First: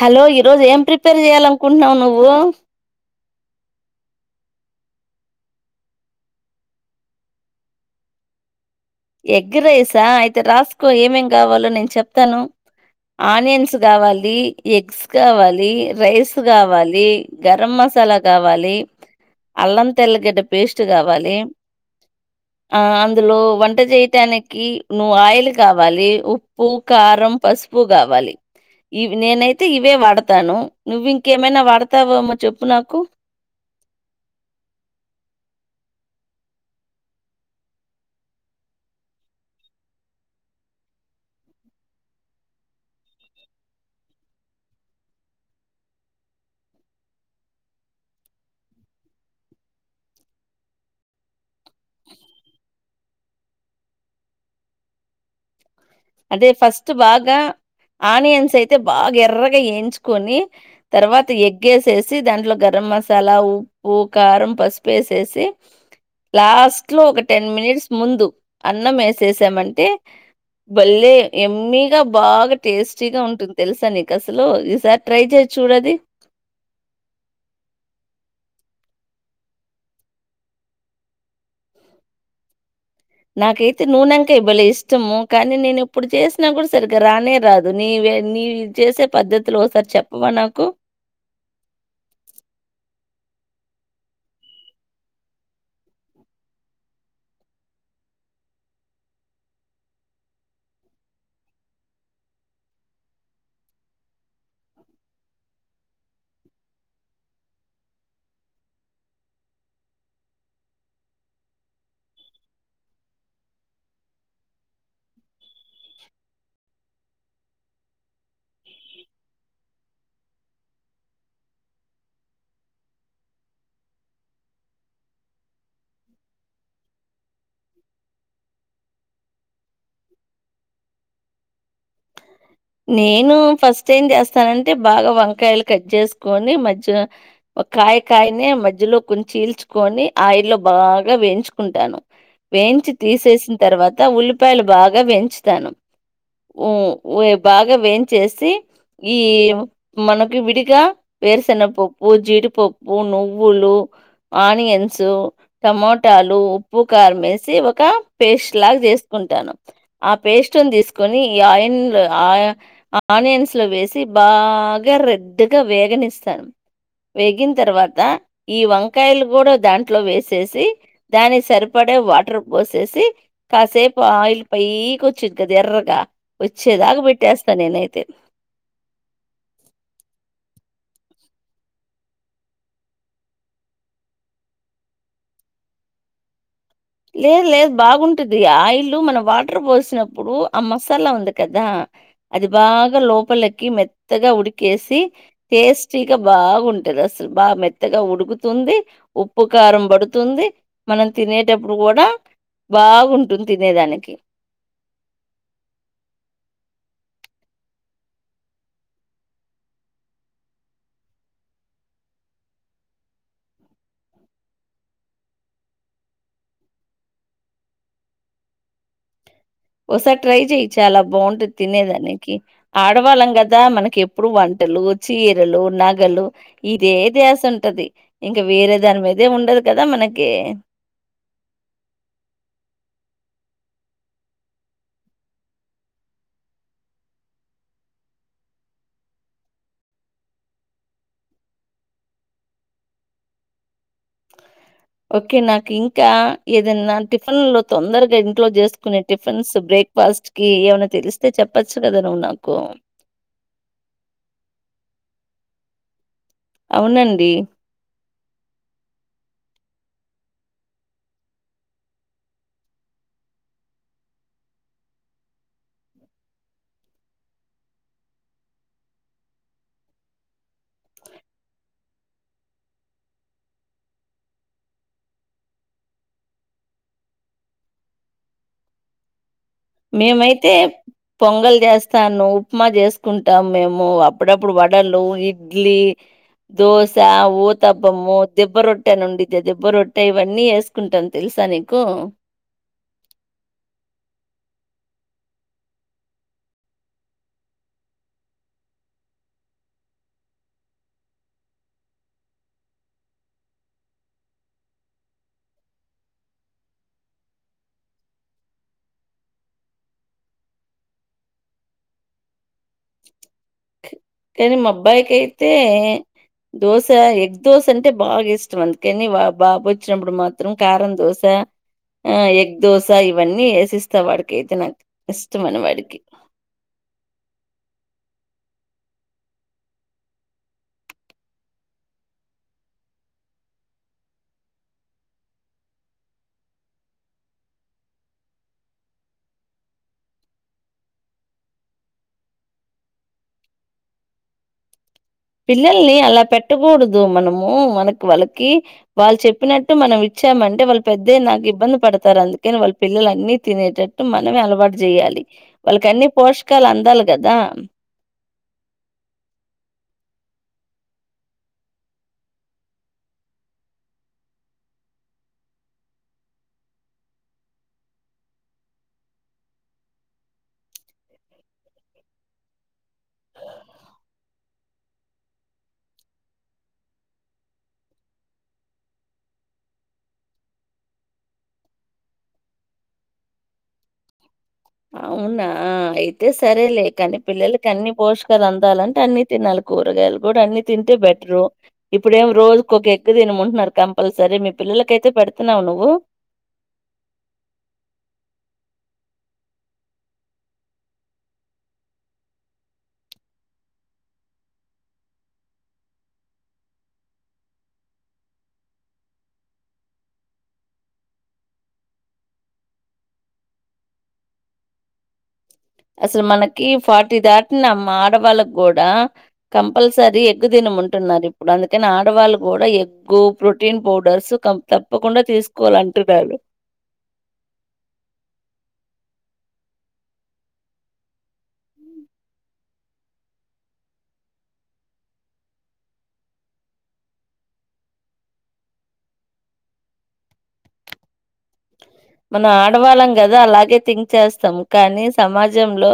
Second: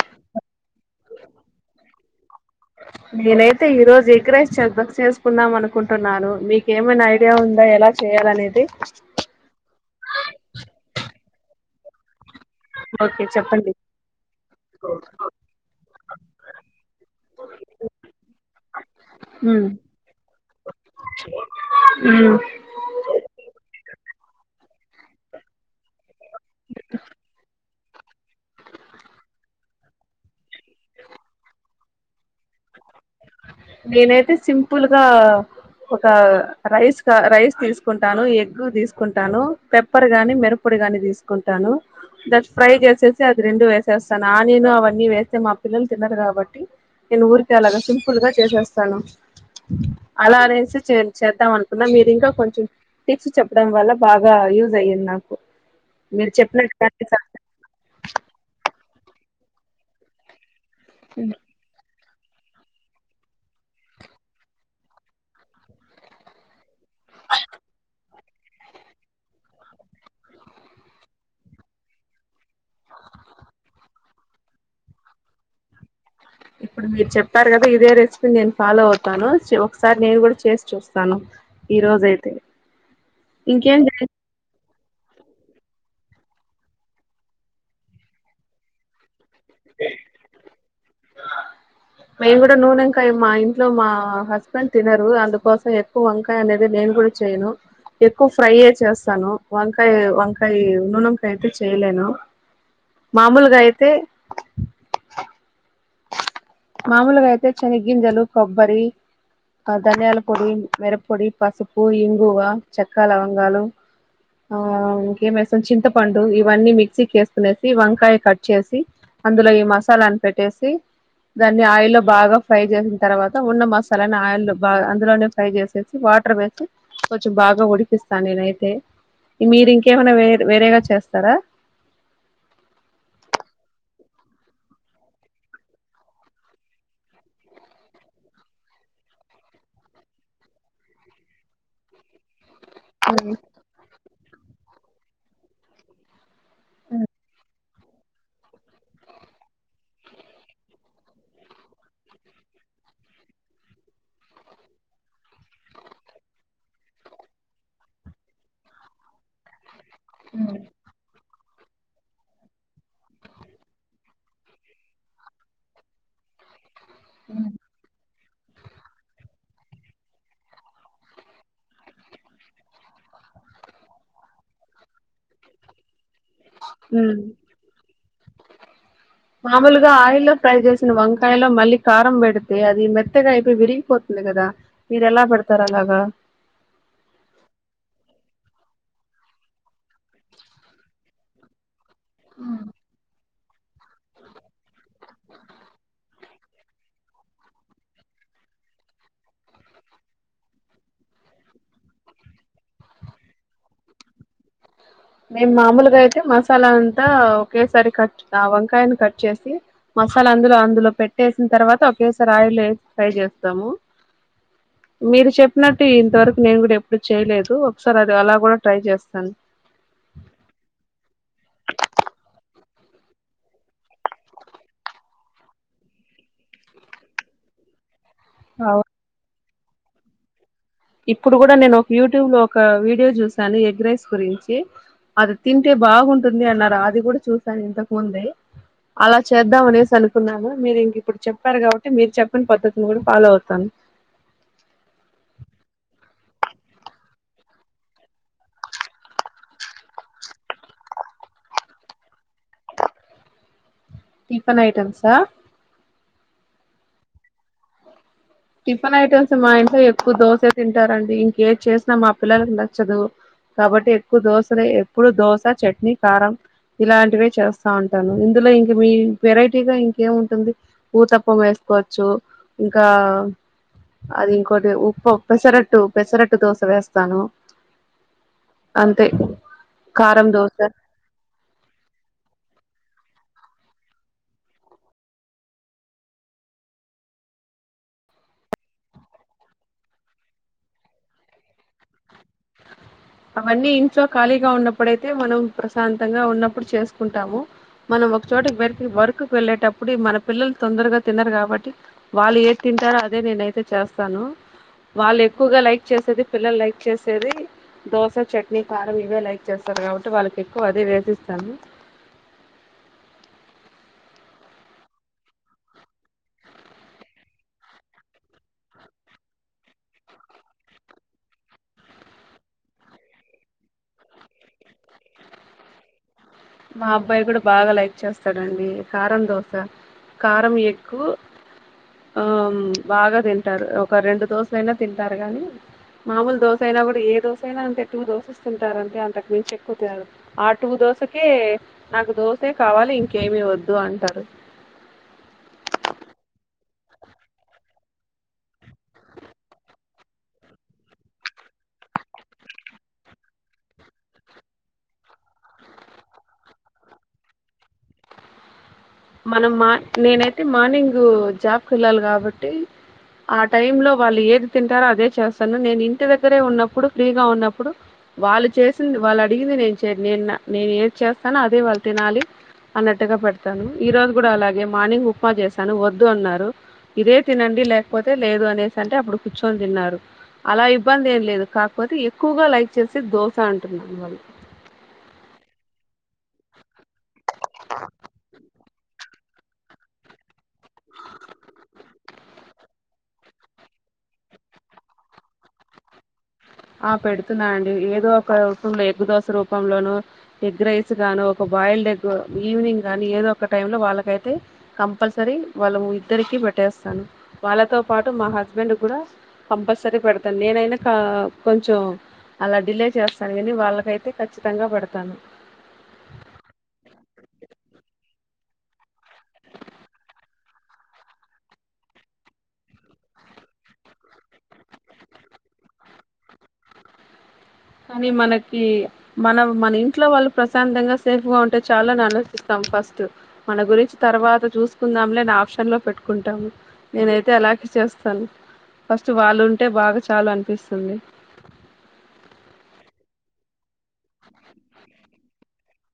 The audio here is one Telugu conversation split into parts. హలో ఈరోజు ఏం ప్రిపేర్ చేయాలనుకుంటున్నావు నువ్వు నేనైతే ఈ రోజు ఎగ్ రైస్ చేద్దాం చేసుకుందాం అనుకుంటున్నాను మీకు ఏమైనా ఐడియా ఉందా ఎలా చే చేయాలి అనేది ఎగ్ రైసా అయితే రాసుకో ఏమేం కావాలో నేను చెప్తాను. ఓ ఆనియన్స్ కావాలి, ఎగ్స్ కావాలి, రైస్ కావాలి, గరం మసాలా కావాలి ఉమ్ అల్లం తెల్లగడ్డ పేస్ట్ కావాలి. ఉమ్ ఆ అందులో వం చేయటానికి నువ్వు ఆయిల్ కావాలి ఉప్పు కారం పసుపు కావాలి. ఇవి నేనైతే ఇవే వాడతాను నువ్వు ఇంకేమైనా వాడతావమో చెప్పు నాకు. నేనైతే సింపుల్గా ఒక రైస్ కా రైస్ తీసుకుంటాను ఎగ్ తీసుకుంటాను పెప్పర్ గాని మిరుపొడి గాని తీసుకుంటాను ద ఫ్రై చేసేసి అది రెండు వేసేస్తాను ఆనియన్ అవన్నీ వేస్తే మా పిల్లలు తినరు కాబట్టి నేను ఊరికే అలాగా సిం ఫుల్ గా చేసేస్తాను అలా అనేసి చే చేద్దాం అనుకున్న మీరింకా కొంచం టిప్స్ చెప్పడం వల్ల బాగా యూజ్ అయింది నాకు మీరు అదే ఫస్ట్ చెప్పినట్టుగానే సార్ బాగా ఆనియన్స్ అయితే బాగా ఎర్రగా ఏంచూకోని తర్వాత ఎగ్ ఎస్ సి దాంట్లో గరం మసాలా ఉప్పు కారం పసుపు ఏసేసి లాస్ట్ లో ఒక టెన్ మినిట్స్ ముందు అన్నం వేసేసామంటే బల్లేె ఎమ్మిగా బాగా టేస్టీ గా ఉంటుంది తెలుసా నీకు అసలు ఈసారి ట్రై చేయ్యి చు చూడది ఇప్పుడు మీరు చెప్పారు కదా ఇదే రెసిపీ నేను ఫాలో అవుతాను ఒకసారి నేను కూడా చేసి చూస్తాను. ఈ రోజైతే నాకైతే నూనెంకాయ బలే ఇష్ ష్టము కానీ నేను ఎప్పుడు చేసినా కూడా సరిగ్గా రానే రాదు నీవే నీ చేసే పద్ధ త్లో ఒకసారి చెప్పవా నాకు అ మేము కూడా నూనెంకాయ మా ఇంట్లో మా హస్బెండ్ తినరు అందుకోసం ఎక్కువ వంకాయ అనేది నే ను కూడా చేయను ఎక్కువ ఫ్రై చేస్తాను వంకాయ వంకాయ నూనెంకాయ అయితే చేయలేను మామూలుగా అయితే మామూలుగా అయితే శని గింజలు కొబ్బరి ఆ ధనియాల పొడి మిరపొడి పసుపు ఇంగువ చెక్క లవంగాలు ఆ ఇంకేమేస్తాం చింతపండు ఇవన్నీ మిక్సీకి ఏసుకునేసి వంకాయ కట్ చేసి అందులో ఈ మసాలాను పెట్టేసి దాన్ని ఆయిల్ల్లో బాగా ఫ్రై చేసిన తర్వాత ఉన్న మసాలాని ఆయిల్ బాగా అందులోనే ఫ్రై చేసేసి వా టర్ వేసి కొంచం బాగా ఉడికిస్తా నేనైతే మీరు ఇంకేమైనా వేరే వేరేగా చేస్తారా నేను ఫస్ట్ ఏం చేస్తానంటే బాగా వంకాయలు కట్ చేసుకొని మధ్య కాయ కాయనే మధ్యలోకి కొంచం చీల్చుకొని ఆయిల్లో బాగా వేయించుకుంటాను వేయించి తీసేసిన తర్వాత ఉల్లిపాయలు బాగా వేంచుతాను ఊ ఉ బాగా వేయించేేసి ఈ మనకి విడిగా వేరుశెన్నపప్పు జీడిపప్పు నువ్వులు ఆనియన్స్ టమటాలు ఉప్పు కారం వేసి ఒక పేస్ట్ లాగా చేసుకుంటాను ఆ పేస్ట్ ని తీసుకుని ఈ ఆయిన్ల ఆ ఆనియన్స్ లో వేసి బాగ రెడ్గా వేగనిస్తాను వేగిన్ తర్వాత ఈ వంకాయలు కూడ దాంట్లో వేసేసి దాని సరిపడే వాటర్ పోసేసి కాసేపు ఆయిల్ పైకి వచ్చిది కదా ఎర్రగా వచ్చేదాకా పెట్టేస్తా నేనైతే. మామూలుగ ఆయిల్లో ఫ్రై చే వంకాయలో మళ్ళీ కారం పెడితే అది మెత్తగా అయిపోయి విరిగిపోతుంది కదా మీరు ఎలా పెడతారు అలాగా లేదు లేదు బాగుంటది ఆయిల్లు మన వాటర్ పోసినప్పుడు ఆ మసాల ఉంది కదా అది బాగ లోపలె మెత్తగా ఉడికేసి టేస్టీ గా బాగుంటది అసలు బా మెత్తగా ఉడుకుతు ఉప్పు కారం పడుతుంది మనం తినే టప్పుడు కూడా బాగుంటుంది తినేదానికి మేం మామూలుగా అయితే మసాల అంతా ఒకేసారి కట్ ఆ వంకాయని కట్ చేసి మసాల అందులో అందులో పెట్టేసిన తర్వాత ఒకేసారి ఆయిల్ వేసి ఫ్రై చేస్తాము మీరు చెప్పినట్టే ఇంతవరకు నేను కూడ ఎప్పుడు చేయలేదు ఒకసారి అది అలా కూడా ట్రై చేస్తాను ఒకసారి ట్రై చెయి చాల బాగుంటది తినేదానికి ఆడవాళ్ళం కదా మనకి ఎప్పుడు వంటలు చీరలు నగలు ఇదే ద్యాస ఉంటది ఇంకా వేరే దాని మీదే ఉండదు కదా మనకి ఇప్పుడు కూడ నేను ఒక యూట్యూబ్ లో ఒక వీడియో చూశాను ఎగ్ రైస్ గురించి అది తింటే బాగుంటుంది అన్నారు అది కూడ చూసాను ఇంతకుముందే అలా చేద్దామ అనేసి అనుకున్నాను మీరు ఇంక ఇప్పుడు చెప్పారు కాబట్టి మీరు చెప్పిన పద్ధతిని కూడ ఫాలో అవుతాను ఒకే నాకు ఇంకా ఏదన్నా టిఫిన్ లో తొందరగా ఇంట్లో చేసుకునే టిఫిన్స్ బ్రే క్ఫాస్ట్ కి ఏమైన్నా తెలిస్తే చెప్పచ్చు కదా నువ్వు నాకు టిఫన్ ఐటెమ్సా అవునండి టిఫిన్ ఐటెమ్స్ మా ఇంట్లో ఎక్కువ దోస తింటారండి ఇంకే చేసినా మా పిల్లలకి నచ్చదు కాబట్టి ఎక్కువ దోశలే ఎప్పుడు దోశ చట్నీ కారం ఇలాంటివే చేస్త ఉంటాను ఇందులో ఇంక మీ వెరైటీగా ఇంకేముంటుంది ఊతప్పం వేసుకోవచ్చు ఇంకా అది ఇంకోటి [unintelligible] పెసరట్టు పెసరట్టు దోశ వేస్తాను అంతే కారం మేమైతే దోశ పొంగల్ చేస్తాను ఉప్మా చేస్ కుంటాం మేము అప్పుడప్పుడు వడలు ఇడ్లీ దోస ఊతబ్బము దెబ్బ రొట్టె అని ఉండిది దెబ్బ రొట్టె ఇవన్నీ వేసుకుంటాను తెలు [unintelligible] నీకు అవన్నీ ఇంట్లో ఖాళీగ ఉన్నప్పుడయితే మనం ప్రశాంతంగా ఉన్నప్పుడు చేసుకుంటాము మనం ఒక చోట పెరికి వర్క్ వెళ్ళేటప్పుడు మన పిల్లలు తొందరగా తినరు కాబట్టి వాళ్ళు ఏ తింటారో అదే నేనయితే చేస్తాను వాళ్ళు ఎక్కువగా లైక్ చేసేది పిల్లలు లైక్ చేసేది దోశ చట్నీ కారం ఇవే లైక్ చేస్తారు కాబట్టి వాళ్ళకి ఎక్కువ అదే వేసిస్తాను ఇ కానీ మబ్బాయికైతే దోశ ఎగ్ దోశ అంటే బాగా ఇష్టం అందుకని బాబు వచ్చినప్పుడు మాత్రం కారం దోశ ఆ ఎగ్ దోశ ఇవన్నీ వేసిస్త వాడికి అయితే నాకు ఇష్టమనీ వాడికి మా అబ్బాయి కూడ బాగా లైక్ చేస్తాడండి కారం దోశ కారం ఎగ్గు ఆ బాగా తింటారు ఒక రెండు దోశలైనా తింటారు గాని మామూలు దోశ అయినా కూడా ఏ దోశ అయినా అంటే టూ దోశ తింటారంటే అంతకు మించి ఎక్కువ తినరు ఆ టూ దోశ కే నాకు దోసే కావాలి ఇంకేమి వద్దు అంటారు పిల్లల్ని అలా పెట్టకూడదు మనము మనకి వాళ్ళకి వాళ్ళు చెప్పినట్టు మనం ఇచ్చ చ్చాం అంటే వాళ్ళు పెద్దైయినాక ఇబ్బంది పడతారు అందుకని వాళ్ళ పిల్లల్ అన్ని తినేటట్టు మనమే అలవాటు చేయాలి వాళ్ళక్ అన్నీ పోషకాలు అందాలి కదా మనం మార్ నేనైతే మార్నింగు జాబ్కి యెళ్ళాలి కాబట్టి ఆ టైమ్ లో వాళ్ళు ఏది తింటారో అదే చేస్తాను నేను ఇంటి దగ్గరే ఉన్నప్పుడు ఫ్రీగా ఉన్నప్పుడు వాళ్ళు చేసింది వాళ్ళు అడిగింది నేను చెయ్యను నేను నేను ఏది చేస్తానో అదే వాళ్ళు తినాలి అన్నట్టుగా పెడతాను ఈ రోజు కూడా అలాగే మార్నింగ్ ఉప్మా చేశాను వద్దు అన్నారు ఇదే తినండి లేకపోతే లేదు అనేసి అంటే అప్పుడు కూర్చొని తిన్నారు అలా ఇబ్బంది ఏం లేదు కాకపోతే ఎక్కువగా లైక్ చేసేది దోశ అంటున్నా వాళ్ళు అవునా అయితే సరేలే కానీ పిల్లలకి అన్ని పోషకలు అం దాలంటే అన్ని తినాలి కూరగాయలు కూడా అన్ని తింటే బెటరు ఇప్పుడేమో రోజుకు ఒక ఎగ్ తినమంటున్నారు కంపల్సరీ మీ పిల్లలకైతే పెడతన్నావా నువ్వు ఆ పెడుతున్నా అండి ఏదో ఒక రూపంలో ఎగ్ దోశ రూపంలోనో ఎగ్ రైస్ గానో ఒక బాయిల్డ్ ఎగ్ ఈవినింగ్ కానీ ఏదో ఒక టైం లో వాళ్ళకైతే కంపల్సరీ వాళ్ళు ఇద్దరికి పెట్ట ట్టేస్తాను వాళ్ళతో పాటు మా హస్బెండ్కి కూడా కంపల్సరీ పెడతాను నేనైనా కా కొంచెం అలా డిలే చేస్తాను కానీ వాళ్ళకైతే ఖచ్చితంగా పెడతాను అసలు మనకి ఫార్టీ దాటినా అమ్మ ఆడవాళ్ళకూడా కంపల్సరీ ఎగ్ తిన మంటున్నారు ఇప్పుడు అందుకని ఆడవాళ్ళు కూడా ఎగ్గు ప్రోటీన్ పౌడర్స్ తప్పకుండా తీసుకోవాల అంటున్నారు కానీ మనకి మన మన ఇంట్లో వాళ్ళు ప్రశాంతంగా సేఫ్ గా ఉంటే చాలు అని ఆలోచిస్తాం ఫస్ట్ మన గురించి తర్వాత చూసుకుందాం లే అని ఆప్షన్ లో పెట్టుకుంటాము నేనైతే అలాగే చేస్తాను ఫస్ట్ వాళ్ళు ఉంటే బాగా చాలు అనిపిస్తుంది మనం ఆడవాళ్ళం కదా అలాగే థింక్ చేస్తాము కానీ సమాజంలో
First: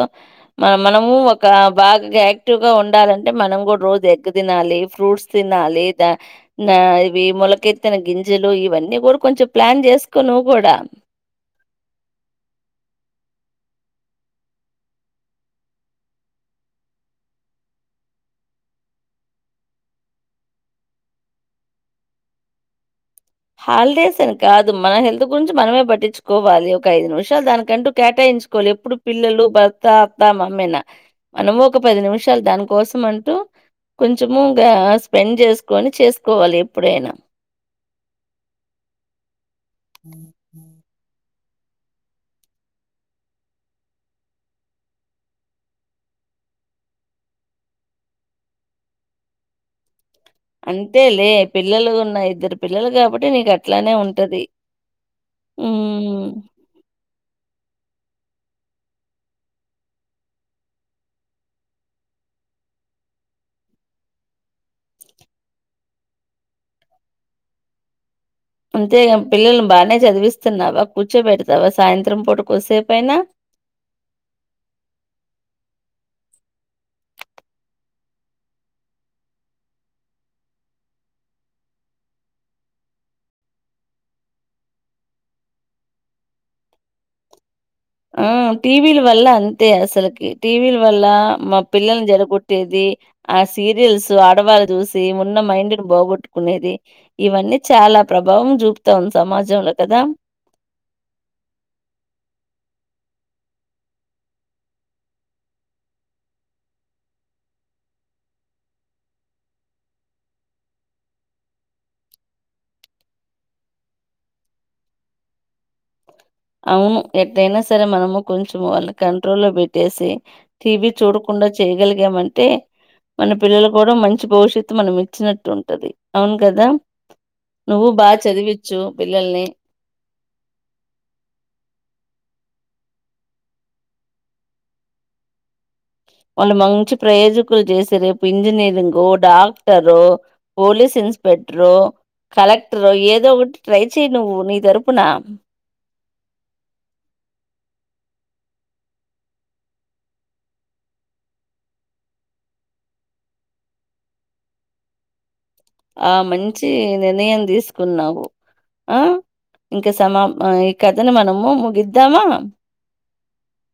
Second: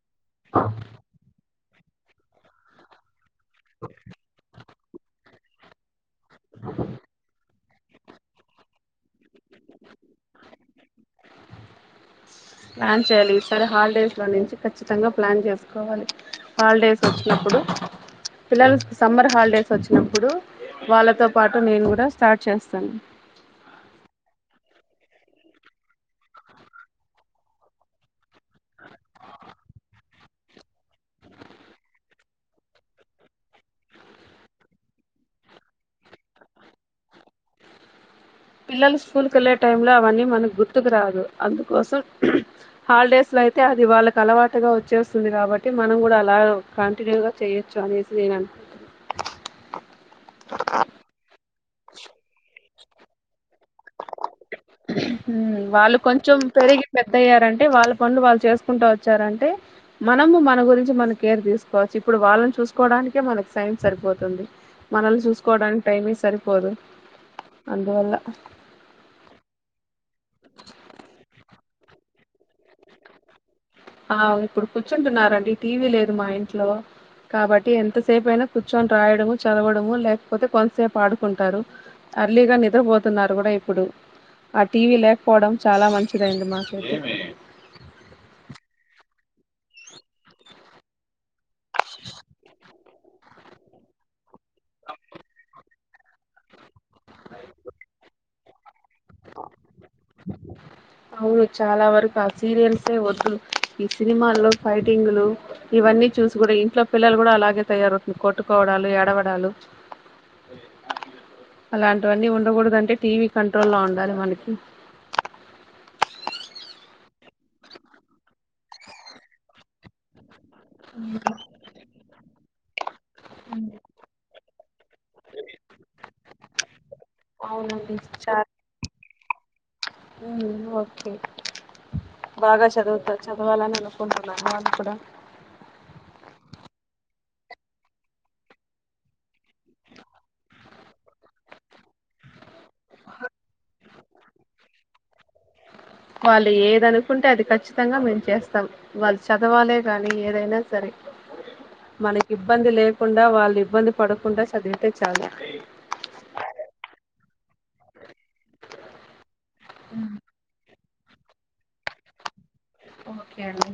మన మనము ఒక బాగా యాక్టివ్ గా ఉండాలంటే మనం కూడా రోజు ఎగ్ తినాలి ఫ్రూట్స్ తినాలి దా నా ఇవి మోలకె తిన గింజలు ఇవన్నీ కూడా కొంచెం ప్లాన్ చేసుకో నువ్వు కూడా ప్లాన్ చెయాలి ఈసారి హాలిడేస్ లో నుంచి ఖచ్చితంగా ప్లాన్ చేసుకోవాలి హాలిడేస్ వచ్చినప్పుడు పిల్లలకి సమ్మర్ హాలిడేస్ అచ్చినప్పుడు వాళ్ళతో పాటు నేను కూడా స్టార్ట్ చేస్తాను హాలిడేస్ అని కాదు మన హెల్త్ గురించి మనమే పట్టిచుకోవాలి ఒక ఐదు నిమిషాలు దానికంటూ కేటాయి సుకోవాలి ఎప్పుడు పిల్లలు భర్త అత్త మామ్మేనా మనము ఒక పది నిమిషాలు దాని కోసం అంటూ కొంచము గా స్పెండ్ చేసుకొని చేసుకోవాలి ఎప్పుడైనా పిల్లలు స్కూల్కి వెళ్ళే టైం లో అవన్నీ మనకు గుర్తుకు రాదు అందుకోసం హాలిడేస్ లో అయితే అది వాళ్ళకి అలవాటుగా వచ్చేస్తుంది కాబట్టి మనం కూడా అలా కంటిన్యూ గా చెయొచ్చు అనేసి నేను అనుకుంటున్నా అంతేలే పిల్లలు ఉన్న ఇద్దరు పిల్లలు కాబట్టి నీకు అట్లానే ఉంటది వాళ్ళు హ్మ్. కొంచెం పెరిగి పెద్దయ్యారంటే వాళ్ళు పన్నులు వాళ్ళు చేసుకుంటా వచ్చారంటే మనము మన గురించి మన కేర్ తీసుకోవచ్చు ఇప్పుడు వాళ్ళని చూసుకోవడానికే మనకి సైన్ సరిపోతుంది మనల్ని చూసుకోవడానికి టైమే సరిపోదు అందువల్ల అంతేగా పిల్లలను బానే చదివిస్తన్నావా కూర్చోబెడ లేదా సాయంత్రం పుట కొసే పైనా ఆ ఇప్పుడు కూర్చుంటున్నారండి టీవీ లేదు మా ఇంట్లో కాబట్టి ఎంతసేపయినా కూర్చొని రాయడము చదవడము లేకపోతే కొంతసేపు ఆడుకుంటారు అర్లీగా నిద్రపోతున్నారు కూడా ఇప్పుడు ఆ టీవీ లేకపోవడం చాలా మంచిదైంది మాకైతే ఆ టీవీల వల్ల అంతే అసలకి టీవీల వల్ల పిల్లల్ని జడగొట్టేది ఆ సీరియల్స్ ఆడవాళ్ళు చూసి ఉన్న మైండ్ బొగొట్టుకునేది ఇవన్నీ చాలా ప్రభావం చూపుతా ఉంది సమాజంలో కదా అవును చాలా వరకు ఆ సీరియల్స్ యే వద్దు ఈ సినిమాల్లో ఫైటింగ్లు ఇవన్నీ చూసి కూడా ఇంట్లో పిల్లలు కూడా అలాగే తయారవుతుంది కొట్టుకోవడాలు ఏడవడాలు అలాంటివన్నీ ఉండకూడదు అంటే టీవీ కంట్రోల్ లో ఉండాలి మనకి అవును ఎట్ట అయినా సరే మనము కొంచెం వాళ్ళని కంట్రోల్ లో పెట్టేసి టీవీ చూడకుండా చేయగలిగామంటే మన పిల్లలు అవునండి కూడా మంచి భవిష్యత్ మనం ఇచ్చినట్టు ఉంటది అవును కదా నువ్వు అవునండి బాగా చదివిచ్చు పిల్లల్ని మ్మ్ ఓకే బాగా చదువుతా చదవాలని అనుకుంటున్నా వాళ్ళు కూడా వాళ్ళు మంచి ప్రయోజకులు చేసి రేపు ఇంజనీరింగ్ డాక్ టరో పోలీస్ ఇన్స్పెక్టరో కలెక్టర్ రో ఏదో ఒకటి ట్రై చెయి నువ్వు నీ తరుపున వాళ్ళు ఏద అనుకుంటే అది ఖచ్చితంగా మేము చేస్తాం వాళ్ళు చదవాలే కాని ఏదైనా సరే మనకి ఇబ్బంది లేకుండా వాళ్ళు ఇబ్బంది పడకుండా చదివితే చాలు ఆ మంచి నిర్ణయం దీసుకున్నావు ఆ ఇంక సమా ఈ కథను మనము ముగిద్దామా ఓకే అండి